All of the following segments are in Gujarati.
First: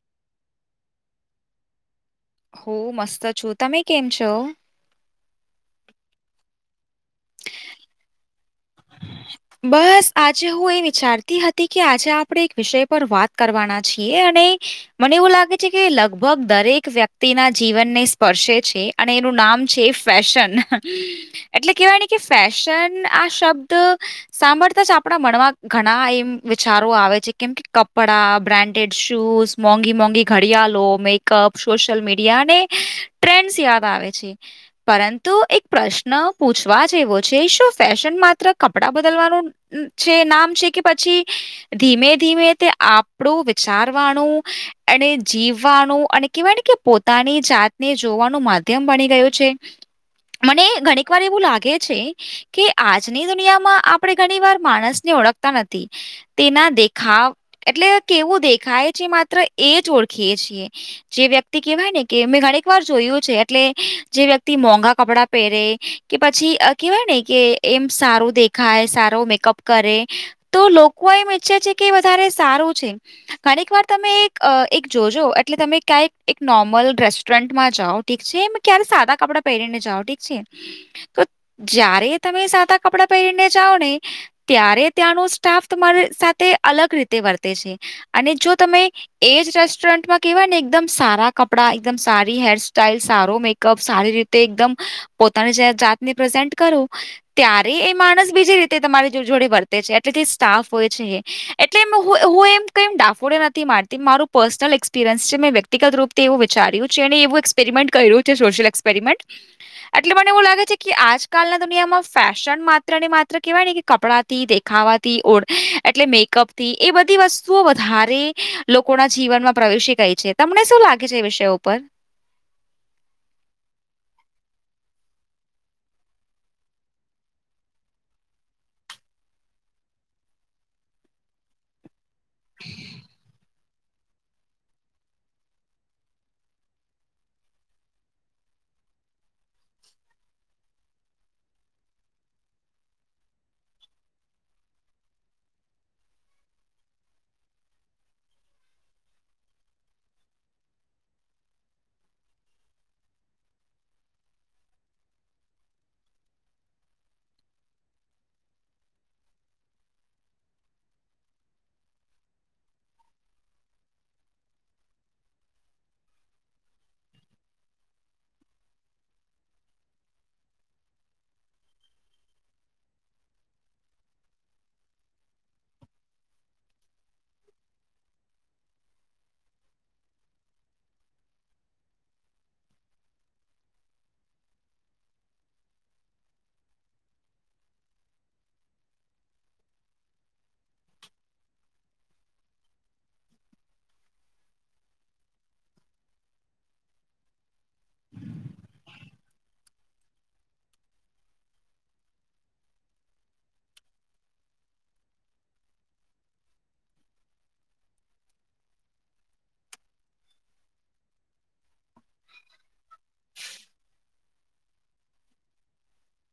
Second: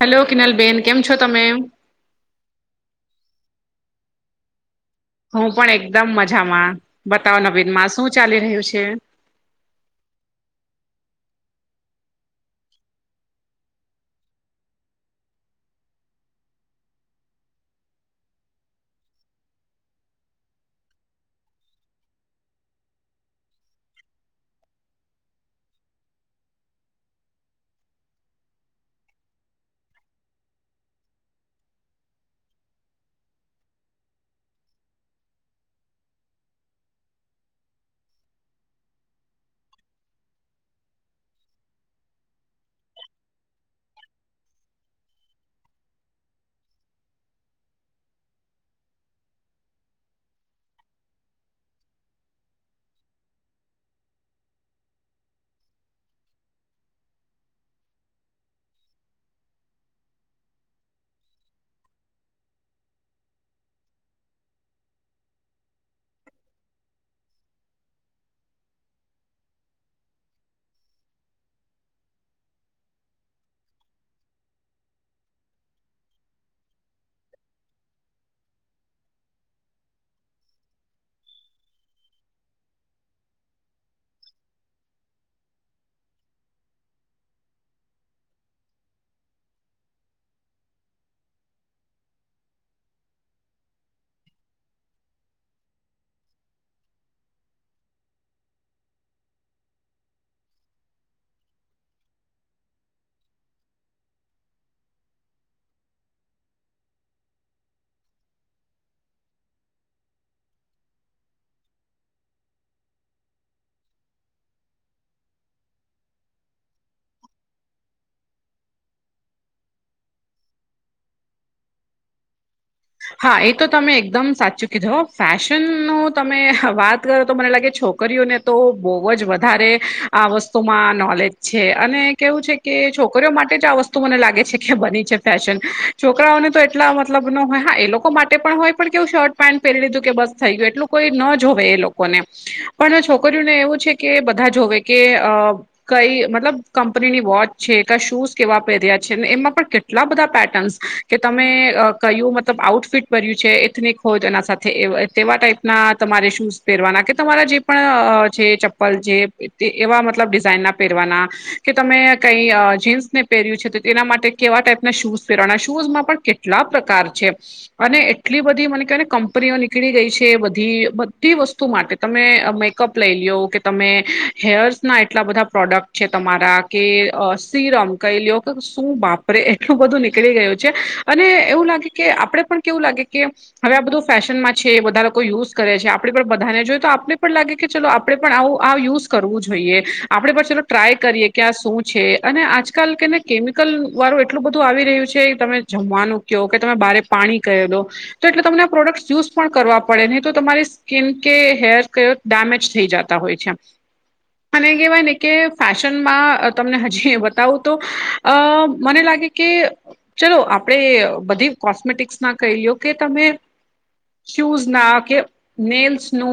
હેલો કિનલ બેેન કેમ છો તમે હું મસ્ત છું તમે કેમ છો હું પણ એકદમ મજામાં બતાવ નવીન માં શું ચાલી રહ્યું છે [unintelligible] બસ આજે હું એ વિચારતી હતી કે આજે આપણે એક વિષય પર વાત કરવાના છીએ અને મને એવું લાગે છે, કે લગભગ દરેક વ્યક્તિના જીવનને સ્પર્શે છે. અને એનું નામ છે, ફેશન એટલે કેવાય ને કે ફેશન આ શબ ત સાંભળતા જ આપણા મણમાં ઘણા એમ વિચારો આવે છે, કેમ કે કપડાં બ્રાન્ડેડ શૂઝ મોંઘી મોંઘી ઘડિયાળો મેકઅપ સોશિયલ મીડિયા અને ટ્રેન્ડસ યાદ આવે છે. પરંતુ એક પ્રશ્ન પૂછવા જેવો છે, શું ફેશન માત્ર કપડા બદલવાનું છે, નામ છે, કે પછી ધીમે ધીમે તે આપણુ વીચારવાણુ અને જીવવાનુ અને કહેવાય ને કે પોતાની જાતને જોવાનું માધ્યમ બની ગયું છે. મને ઘણીક વાર એવું લાગે છે, કે આજ ની દુનિયામાં આપણે ઘણી વાર માણસને ઓળખતા નથી તેના દેખાવ એટલે કેવું દેખાય છે, માત્ર એ જ ઓળખીએ છીએ જે વ્યક્તિ કેવાય ને કે મેં ઘણીક વાર જોયું છે, અટલે જે વ્યક્તિ મોંઘા કપડા પરે કે પછી કેવાય ને કે એમ સારું દેખાય સારો મેકઅપ કરે તો લોકો એમ ઈચ્છે છે, કે વધારે સારું છે. ઘણીક વાર તમે એક એક જોજો એટલે તમે ક્યાંક એક નોર્મલ રેસ્ટોરન્ટમાં જાઓ ઠીક છે, ક્યારે સાદા કપડાં પહેરીને જાવ ઠીક છે, તો જય્યારે તમે સાદા કપડા પહેરીને જાઓ ને ત્યારે ત્યાંનો સ્ટાફ તમારી સાથે અલગ રીતે વર્તે છે, અને જો તમે એજ રેસ્ટોરન્ટમાં કેવાય ને એકદમ સારા કપડાં એકદમ સારી હેર સસ્ટાઈલ સારો મે કપ સારી રીતે એકમ પોતાની જાતને પ્રેઝ કરું તયા રે એ માણસ બીજી રીતે તમારી જો જોડે વર્તે છે, એટલે સ્ટાફ હોય છે. એટલે હું એમ [unintelligible] નથી મારતી મારું પર્સનલ એક્સપિરિયન્સ છે, મેં વ્યક્તિગત રૂપ તેવું વિચાર્યું છે, એન એવું એક્સપેરિમેન્ટ કર્યું છે, સોશિયલ એક્પેરમેન્ટ એટલે મને એવું લાગે છે, કે આજકાલ ના દુનિયામાં ફે શન માત્ર ને માત્ર કહેવાય ને કે કપડાથી દેખાવાથી ઓળ એટલે મેકઅપ તી એ બધી વસ્તુઓ વધારે લોકોના જીવનમાં પ્રવેશી ગઈ છે, તમને શું લાગે છે, એ વિષયો ઉપર? હા એ તો તમે એકદમ સાચું કીધું હ ફેશન ન તમે વાત કરો તો મને લાગે છોકરીઓને તો બોવ જ વધારે આ વસ્તુમાં નોલેજ છે, અને કેવું છે, કે છોકરીઓ માટે જ આ વસ મને લાગે છે, કે બની છે, ફેશન છોકરાઓને તો એટલા મતલબ ન હોય હા એ લોકો માટે પણ હોય પણ કેવું શર્ટ પેન્ટ પહેરી લીધું કે બસ થઈ ગયું એટલું કોઈ ન જોવે એ લોકોને પણ છોકરીઓને એવું છે, કે બધા જોવે કે અ કઈ મતલબ કંપનીની વોચ છે, ક શૂઝ કેવા પહેર્યા છે, ને એમાં પણ કેટલા બધા પેટર્ન્સ કે તમે અ કહ્યું મ આઉટફિટ ભર્યું છે, એથનિક હોય તો એના સાથે તેવા ટાઈપના તમારે શૂઝ પહેરવાના કે તમારા જે પણ જે ચપ્પલ જે એવા મતલબ ડિઝાઇન ના પહેરવાના કે તમે કઈ જીન્સ ને પહેર્યું છે, તો તેના માટે કેવા ટાઈપના શૂઝ પહેરવાના શૂઝમાં પણ કેટલા પ્રકાર છે. અને એટલી બધી મને કહેવાયને કંપનીઓ નીકળી ગઈ છે, બધી બધી વસ્તુ માટે તમે મેકઅપ લઈ લીઓ કે તમે હેર્સના એટલા બધા પ્રોડક્ટ છે, તમારા કે અ સીરમ કહી લ્યો કે શું બાપરે એટલું બધું નીકળી ગયું છે, અને એવું લાગે કે આપડે પણ કેવું લાગે કે હવે આ બધું ફેશન માં છે, બધા લોકો યુઝ કરે છે, આપણે પણ બધાને જોય તો આપને પણ લાગે કે ચાલ આપણે પણ આવું આવ યુઝ કરવું જોઈએ આપણેે પણ ચાલ ટ્રાય કરીએ કે આ શું છે અને આજ આજકાલ કેને કેમિકલ વાળું એટલું બધું આવી રહ્યું છે તમે જમવાનું કોહ તમે બારે પાણી [unintelligible] તો એટલે તમને આ પ્રોડક્ટ યુઝ પણ કરવા પડે નહી તો તમારી સ્કીન કે હેર કયો ડેમેજ થઈ જાતા હોય છે. અને કહેવાય ને કે ફેશનમાં તમને હજી બતાવું તો અ મને લાગે કે ચલો આપણે બધી કોસ્મેટિક્સ ના કહી લો કે તમે શૂઝ ના કે નેલ્સ નુ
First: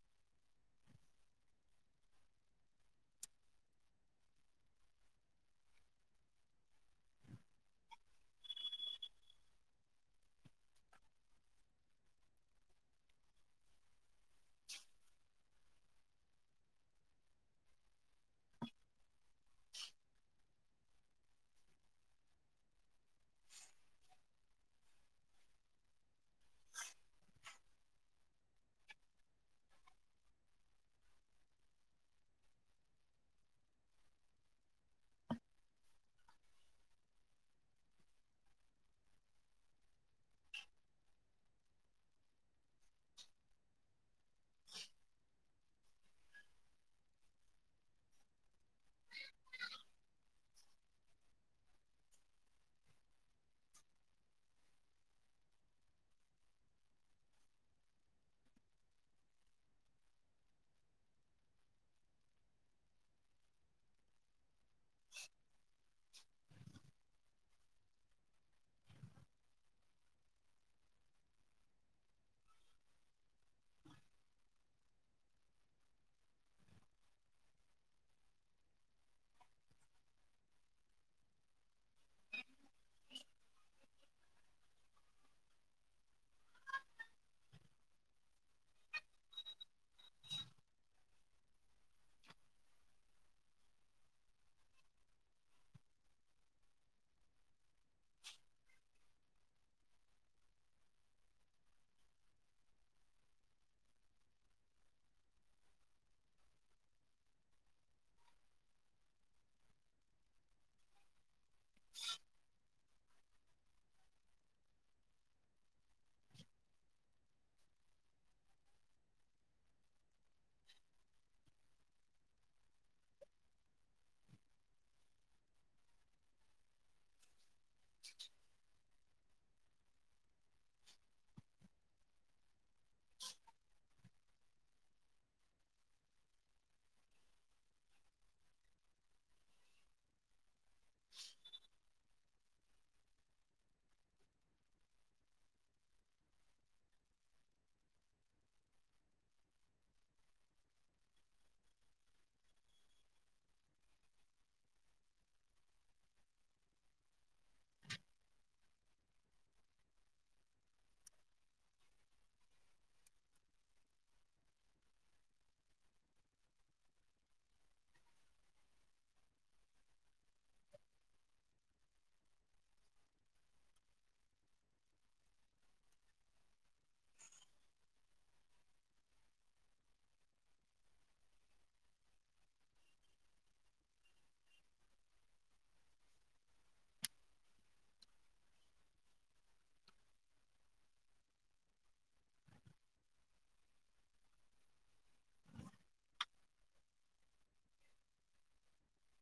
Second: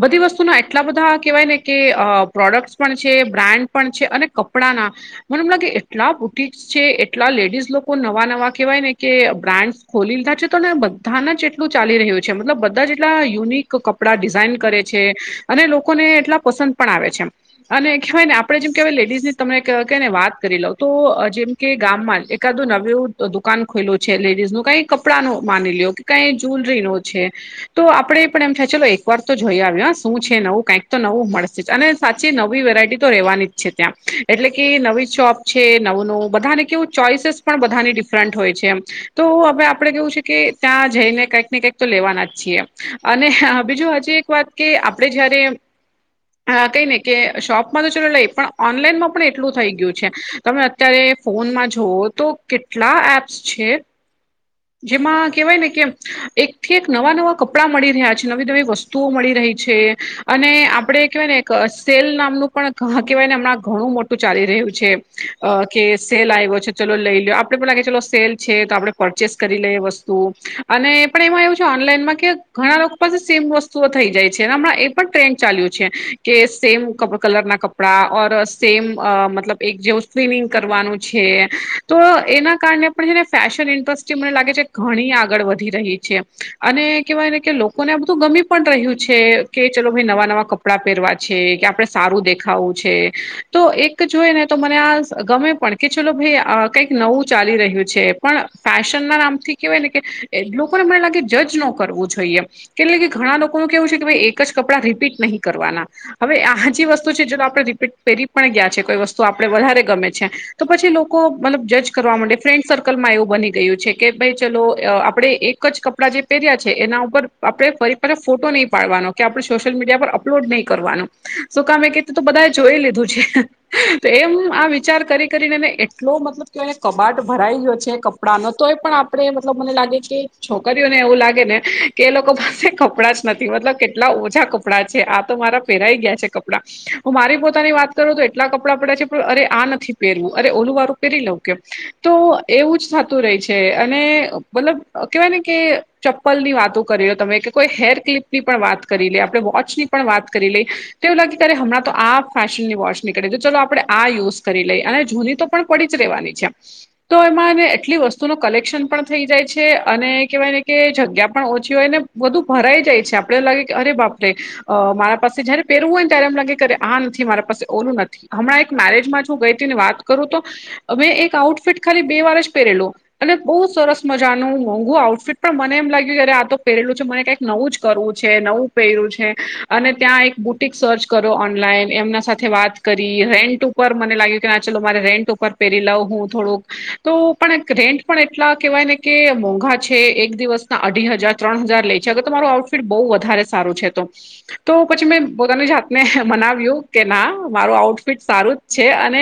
બધી વસ્તુના એટલા બધા કહેવાય ને કે અ પ્રોડક્ટસ પણ છે બ્રાન્ડ પણ છે અને કપડાંના મને એમ લાગે એટલા બુટિકસ છે એટલા લેડીઝ લોકો નવા નવા કેવાય ને કે બ્રાન્ડ ખોલી લીધા છે તો ને બધાને જ એટલું ચાલી રહ્યું છે મતલબ બધા જેટલા યુનિક કપડાં ડિઝઇન કરે છે. અને લોકોને એટલા પસંદ પણ આવે છે એમ અને કહેવાય ને આપણે જેમ કેહેવાય લેડીઝ તમને કે ને વાત કરી લોઉ તો જેમ કે ગામમાં એકાદું નવવું દુકાન ખોલું છે લેડીઝ નું કઈ કપડાં નો માની લીયો કે કઈ જ્વેલરીનો છે. તો આપડે પણ એમ થાય ચલો એક વાર તો જોઈ આવીએ શું છે નવું કઈક તો નવું મળશે જ અને સાચી નવી વેરાયટી તો રહેવાની જ છે ત્યાં એટલે કે નવી શોપ છે નવું નવું બધાને કેવું ચોઈસ પણ બધાની ડિફરન્ટ હોય છે એમ તો હવે આપણે કેવું છે કે ત્યાં જઈને કંઈક ને કંઈક તો લેવાના જ છીએ અને હ બીજું હજી એક વાત કે આપડે જયારે કઈ ને કે શોપમાં તો ચાલો લઈ પણ ઓનલાઈનમાં પણ એટલું થઈ ગયું છે તમે અત્યારે ફોનમાં જોવો તો કેટલા એપ્સ છે. જેમાં કેહેવાય ને કે એક થી એક નવા નવા કપડાં મળી રહ્યા છે નવી નવી વસ્તુ વસ્તુઓ મળી રહી છે અને આપણે કેહેવાય નેએ સેલ નામનું પણ કહેવાયને હમણાં ઘણું મોટું તો ચાલી રહ્યું છે અ કે સેલ આયવો છે ચલો લઈ લ્યો આપડે પેલા ચલો સેલ છે તો આપડે પરચેસ કરી લયે વસ્તુ અને એપણ એમા એવું છે ઓનલાઈનમાં કે ઘણા લોકો પાસે સેમ વસ્તુ શું થઈ જાય છે હમણાં એ પણ ટ્રેન્ડ ચાલ્યો છે કે સેમ કપ કલર ના કપડા કપડા ઓર સેમ અ મતલબ એક જેવું સ્વિમિંગ કરવાનું છે. તો એના કારણે પણ છે ને ફેશન એજ વસ્તુ જે મને લાગે છે કે ઘણી આગળ વધી રહી છે અને કેવાય ને કે લોકોને આ બધું ગમી પણ રહ્યું છે કે ચલો ભાઈ નવા નવા કપડાં પહેરવા છે કે આપણે સારું દેખાવું છે તો એક જોઈ ને તો મને આ ગમે પણ કે ચોલો ભાઈ કઈક નવું ચાલી રહ્યું છે પણ ફેશનના નામથી કેહેવાય ને કે એટલું પણ મને લાગે જજ ન કરવું જોઈએ કેટલે કે ઘણા લોકોનું કેવું છે કે ભાઈ એક જ કપડાં રીપીટ નહીં કરવાના હવે આજી વસ્તુ છે જો આપણે રીપીટ પહેરી પણ ગયા છે કોઈ વસ્તુ આપણે વધારે ગમે છે તો પછી લોકો લોકો મતલબ જજ કરવા મડે ફ્રેન્ડ સર્કલમાં એવું બને ગયું છે કે ભાઈ ચલો અ આપણે એક જ કપડાં જે પહેર્યા છે એના ઉપર આપણે ફરી પણ ફોટો નહી પાડવાનો કે આપડણે સોશિયલ મીડિયા પર અપલોડ નહીં કરવાનું શું કામ કે તો બધાએ જોઈ લીધું છે તો એમ આ વિચાર કરી કરીનેને એટલો બધો એને કબાટ ભરાઈ ગયો છે કપડાંનો તો એ આપ આપણે મતલબ મને લાગે કે છોકરીઓને એવું લાગે ને કે એ લોકો પાસે કપડાં જ નથી મતલબ કે એટલા ઓછા કપડાં છે આ તો મારા પહેરાઈ ગયા છે કપડાં હું મારી પોતાની વાત કરું તો એટલા કપડાં પડ્યા છે પણ અરે આ નથી. પહેરવું અરે ઓલું વારું પહેરી લઉં કેમ તો એવું જ થાતું તુ રેય છે અને મતલબ કેવાય ને કે ચંપ્પલ ની વાતો કરી લો તમે કે કોઈ હેર ક્લિપ ની પણ વાત કરી લઈ આપણે વોચ ની પણ વાત કરી લઈ તેવું લાગે ત્યારે હમણાં તો આ ફેશનની વોચ નીકળી તો ચાલો આપણે આ યુઝ કરી લઈએ અને જુની તો પણ પડી જ રહેવાની છે તો એમાં ને એટલી વસ્તુનું કલેક્શન પણ થઈ જાય છે અને કહેવાય ને કે જગ્યા પણ ઓછી હોય ને બધું ભરાઈ જાય છે આપડે લાગે કે અરે બાપરેે. અ મારા પાસે જયારે પહેરવું હોય ને ત્યારે એમ લાગે આ નથી મારા પાસે ઓલું નથી. હમણાં એક મેરેજમાં જ હું ગઈ તી ને વાત કરું તો મેં એક આઉટફિટ ખાલી બે વાર જ પહેરેલો. અને બહુ સરસ મજા નું મોંઘું આઉટફિટ પણ મને એમ લાગ્યું કે જ્યારે આ તો પહેરેલું છે મને કઈ નવું જ કરવું છે નવું પહેર્યું છે અને ત્યાં એક બુટિક સર્ચ કરો ઓનલાઈન એમના સાથે વાત કરી રેન્ટ ઉપર મને લાગે કે ચાલ મારે રેન્ટ ઉપર પહેરી લવ હું થોડુંક તો પણ રેન્ટ પણ એટલા કહેવાય ને કે મોંઘા છે એક દિવસના અઢી હજાર ત્રણ હજાર લે છે અગર તમારું આઉટ ફિટ બહુ વધારે સારું છે તો. તો પછી મેં પોતાની જાતને મનાવ્યું કે ના મારું આઉટફિટ સારું છે અને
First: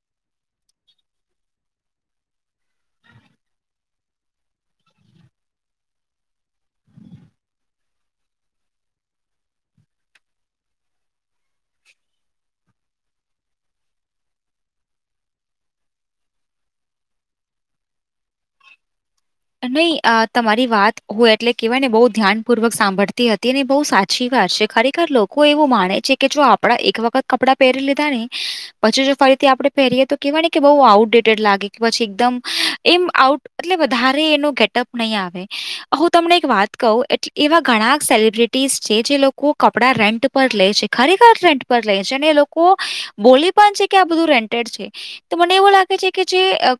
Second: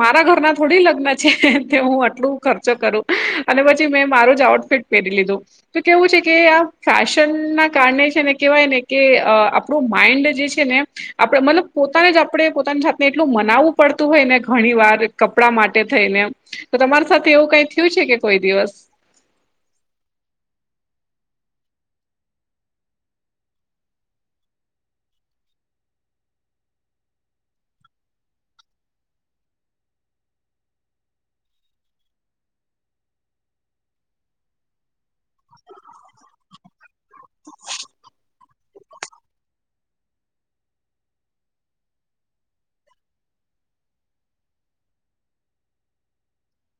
મારા ઘરના થોડી લગ્ન છે તે હું આટલું ખર્ચો કરું અને પછી મેં મારું જ આઉટફિટ પહેરી લીધું. તો કેવું છે કે આ ફેશન ના કારણે છે ને કેહેવાય ને કે અ આપ આપણુ માઈન્ડ જે છે ને આપણેે મતલબ પોતાને જ આપણે પોતાની જાત ને એટલું મનાવવું પડતું હોય ને ઘણી વાર કપડા માટે થઈને તો તમારે સાથે એવું કઈ થ્યું છે કે કોઈ દિવસ. [inaudible] નહી અ તમારી વાત હોય એટલે કેહેવાય ને બહુ ધ્યાનપૂર્વક સાંભળતી હતી ને બહુ સાચ ચી વાત છે ખરેખર લોકો એવું માને છે કે જો આપડા એક વખત કપડાં પહેરી લીધા ને પછી જો ફરીથી આપડે પહેરીએ તો કેવાય ને કે બહુ આઉટડેટેડ લાગે કે પછી એકદમ એમ આઉટ એટલે વધારે એનો ગેટઅપ નહીં આવે હું તમને એક વાત કહું એટલે એવા ઘણા સેલિબ્રિટી ટીસ જે લોકો કપડા રેન્ટ પર લે છે ખરેખર રેન્ટ પર લે છે અને એ લોકો બોલે પણ છે કે આ બધું રેન્ટેડ છે. તો મને એવું લાગે છે કે જે અ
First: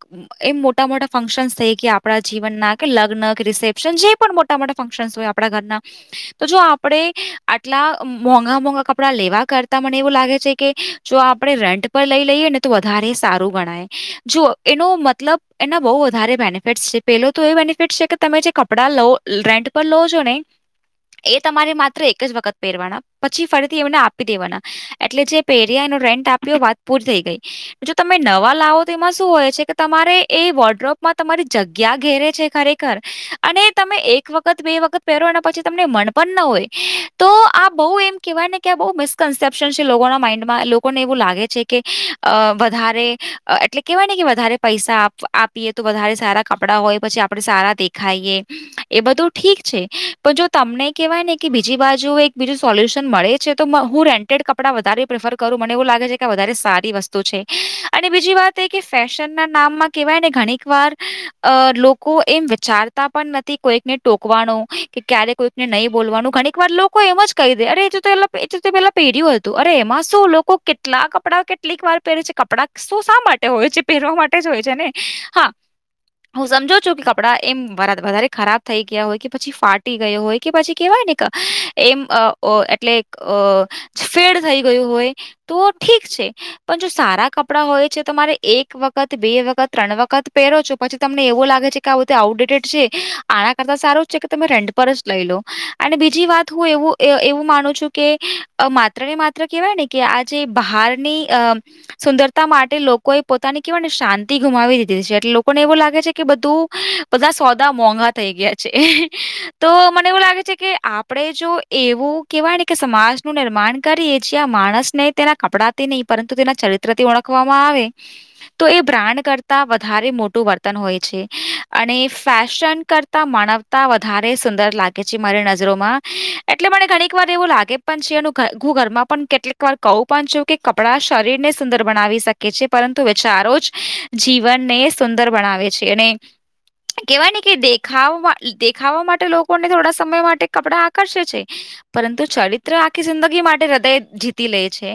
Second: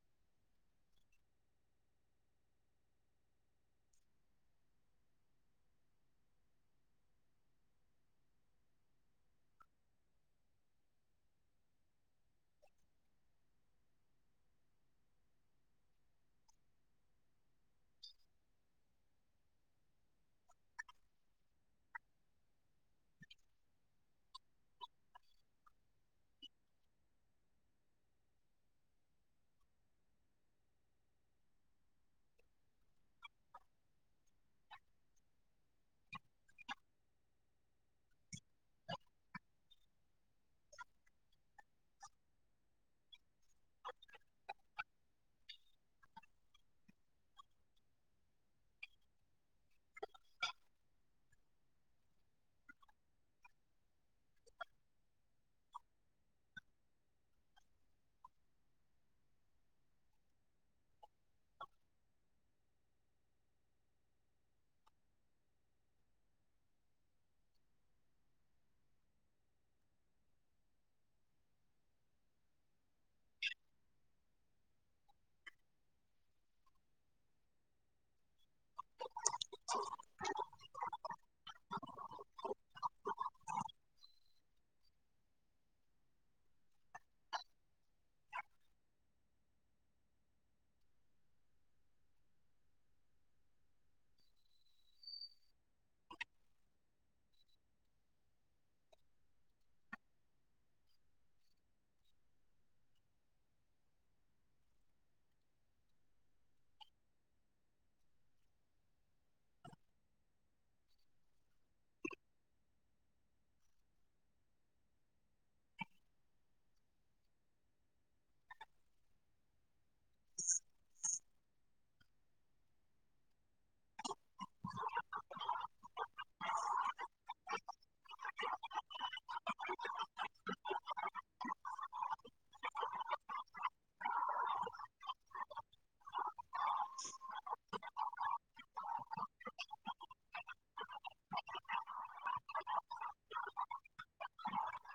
એમ મોટા-મોટા ફંક્શન કે આપણા જીવનના કે લગ્ન કે રિસેપ્શન જે પણ મોટા-મોટા ફંક્શનસ હોય આપણા ઘરના. તો જો આપડે આટલા મોંઘા-મોંઘા કપડાં લેવા કરતા મને એવું લાગે છે કે જો આપણે રેન્ટ પર લઈ લઈએ ને તો વધારે સારું ગણાય જો એનો મતલબ એના બહુ વધારે બેનિફિટ છે પેલો તો એ બેનિફિટ છે કે તમે જે કપડા લો રેન્ટ પર લો છો ને એ તમારે માત્ર એક જ વખત પહેરવાના પછી ફરીથી એમને આપી દેવાના. એટલે જે પેરિયા એનો રેન્ટ આપ્યો વાત પૂરી થઈ ગઈ. જો તમે નવા લાવો તો એમાં શું હોય છે કે તમારે એ વોડ્રોપ માં તમારી જગ્યા ઘેરે છે ખરેખર અને તમે એક વખત બે વખત પહેરો ના પછી તમને મન પણ નો હોય તો આ બહું એમ કેવાય ને કે બ કન્સઅપ્શન છે લોકોના માઈન્ડમાં લોકોને એવું લાગે છે કે અ વધારે એટલે કહેવાય ને કે વધારે પૈસા આપ આપીએ તો વધારે સારા કપડાં હોય પછી આપણે સારા દેખાઈએ. એ બધું ઠીક છે પણ જો તમને કેહેવાય ને કે બીજી બાજુ એક બીજું સોલ્યુશન મળે છે. તો હું રેન્ટેડ કપડાં વધારે પ્રેફર કરું મને એવું લાગે છે કે વધારે સારી વસ્તુ છે. અને બીજી વાત એ કે ફેશનના નામમાં કેહેવાય ને ઘણીક વાર અ લોકો એમ વિચાર તા પણ નથી કોઈકને ટોકવાનું કે ક્યારે કોઈકને નહી બોલવાનું ઘણીક વાર લોકો એમ જ કહી દે અરે જો એ એતો તે પેલા પહેર્યું હતું અરે એમાં શું લોકો કેટલા કપડા કેટલીક વાર પહેરે છે કપડા તો શા માટે હોય છે પહેરવા માટે જ હોય છે ને હા હું સમજુ છું કે કપડા એમ વધારે ખરાબ થઈ ગયા હોય કે પછી ફાટી ગયો હોય કે પછી કેહેવાય ને કે એમ એટલે ફેડ થઈ ગયું હોય તો ઠીક છે પણ જો સારા કપડાં હોય છે તમારે એક વખત બે વખત ત્રણ વખત પહેરો છો પછી તમને એવો લાગે છે કે આ બધી આઉટડેટેડ છે આના કરતા સારું જ છે કે તમે રેન્ટ પર જ લઈ લો અને બીજી વાત હું એવું એવું માનું છું કે માત્ર ને માત્ર કેહેવાય ને કે આજે બહારની સુંદરતા માટે લોકોએ પોતાની કેહેવાય ને શાંતિ ગુમાવી દીધી છે લોકોને એવું લાગે છે કે બધું બધા સોદા મોઘા થઈ ગયા છે તો મને એવું લાગે છે કે આપણે જો એવું કેહેવાય ને કે સમાજનું નિર્માણ કરીએ છીએ આ માણસ ને તેના કપડાથી નહી પરંતુ તેના ચરિત્રથી ઓળખવામાં આવે તો એ બ્રાન્ડ કરતા વધારે મોટું વર્તન હોય છે અને ફેશન કરતા માનવતા વધારે સુંદર લાગે છે મારી નજરોમાં એટલે મને ઘણીક વાર એવું લાગે પણ છે એ હું ઘરમાં પણ કેટલીક વાર કવું પણ છું કે કપડા શરીર ને સુંદર બનાવી શકે છે પરંતુ વિચારો જ જી વનને સુંદર બનાવે છે અને કેવાય ને કે દેખાવ દેખાવા માટે લોકોને થોડા સમય માટે કપડા આકર્ષે છે પરંતુ ચરિત્ર આખી જિંદગી માટે હૃદય જીતી લે છે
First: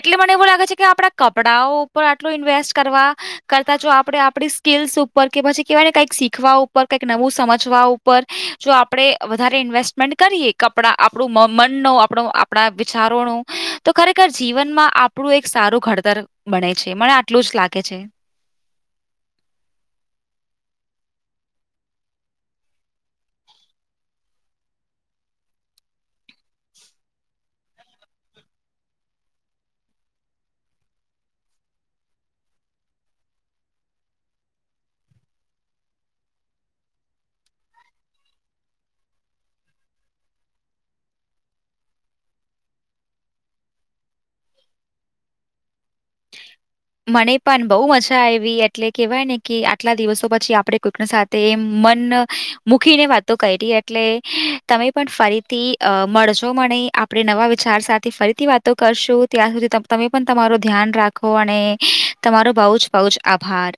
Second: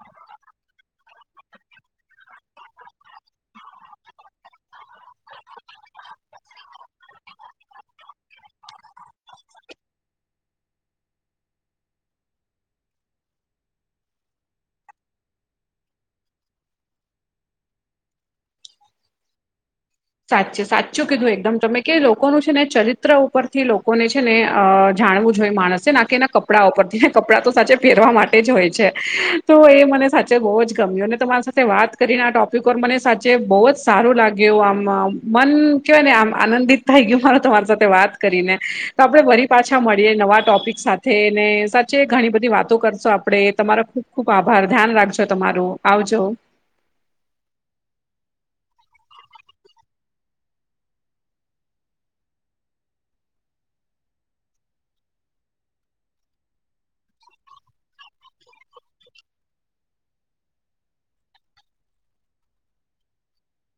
એટલે મને એવું લાગે છે કે આપડા કપડાઓ ઉપર આટલું ઇન્વેસ્ટ કરવા કર જો આપણે આપણી સ્કીલ્સ ઉપર કે પછી કેવાયને કંઈક શીખવા ઉપર કઈક નવું સમજવા ઉપર પર જો આપડે વધારે ઇન્વેસ્ટમેન્ટ કરીએ કપડા આપણું મન ન આપણો આપણા વિચારોનું તો ખરેખર જીવનમાં આપણું એક સારું ઘડતર બને છે મને આટલું જ લાગે છે સાચે સાચું કીધું એકદમ તમે કે લોકોનું છે. ને ચરિત્ર ઉપરથી લોકોને છે ને અ જાણવું જોઈએ માણસે ના કે એના કપડા ઉપરથીને કપડાં તો સાચે પહેરવા માટે જ હોય છે. તો એ મને સાચે બહુ જ ગમ્યું ને તમારી સાથે વાત કરીને આ ટોપિક ઉપર મને સાચે બહુ જ સારો લાગ્યો આમ મન કેવાય ને આમ આનંદિત થય ગયું માર તમારી સાથે વાત કરીને તો આપણે વરી પાછા મળીએ નવા ટોપિક સાથે ને સાચે ઘણી બધી વાતો કરશો આપણે તમારા સાથે ખુબ આભાર ધ્યાન રાખજો તમારું આવજો. મને પણ બહુ મજા આવી એટલે કેહેવાય ને કે, આટલા દિવસો પછી આપડે કોઈકને સાથે તે મન મૂકીને વાતો કરી એટલે તમે પણ ફરીથી, અ મળજો મને આપણે નવા વિચાર સાથે ફરીથી વાતો કરશું ત્યાં સુધી તમે પણ તમારું ધ્યાન રાખો, અને તમારો બઉ જ બઉ જ આભાર.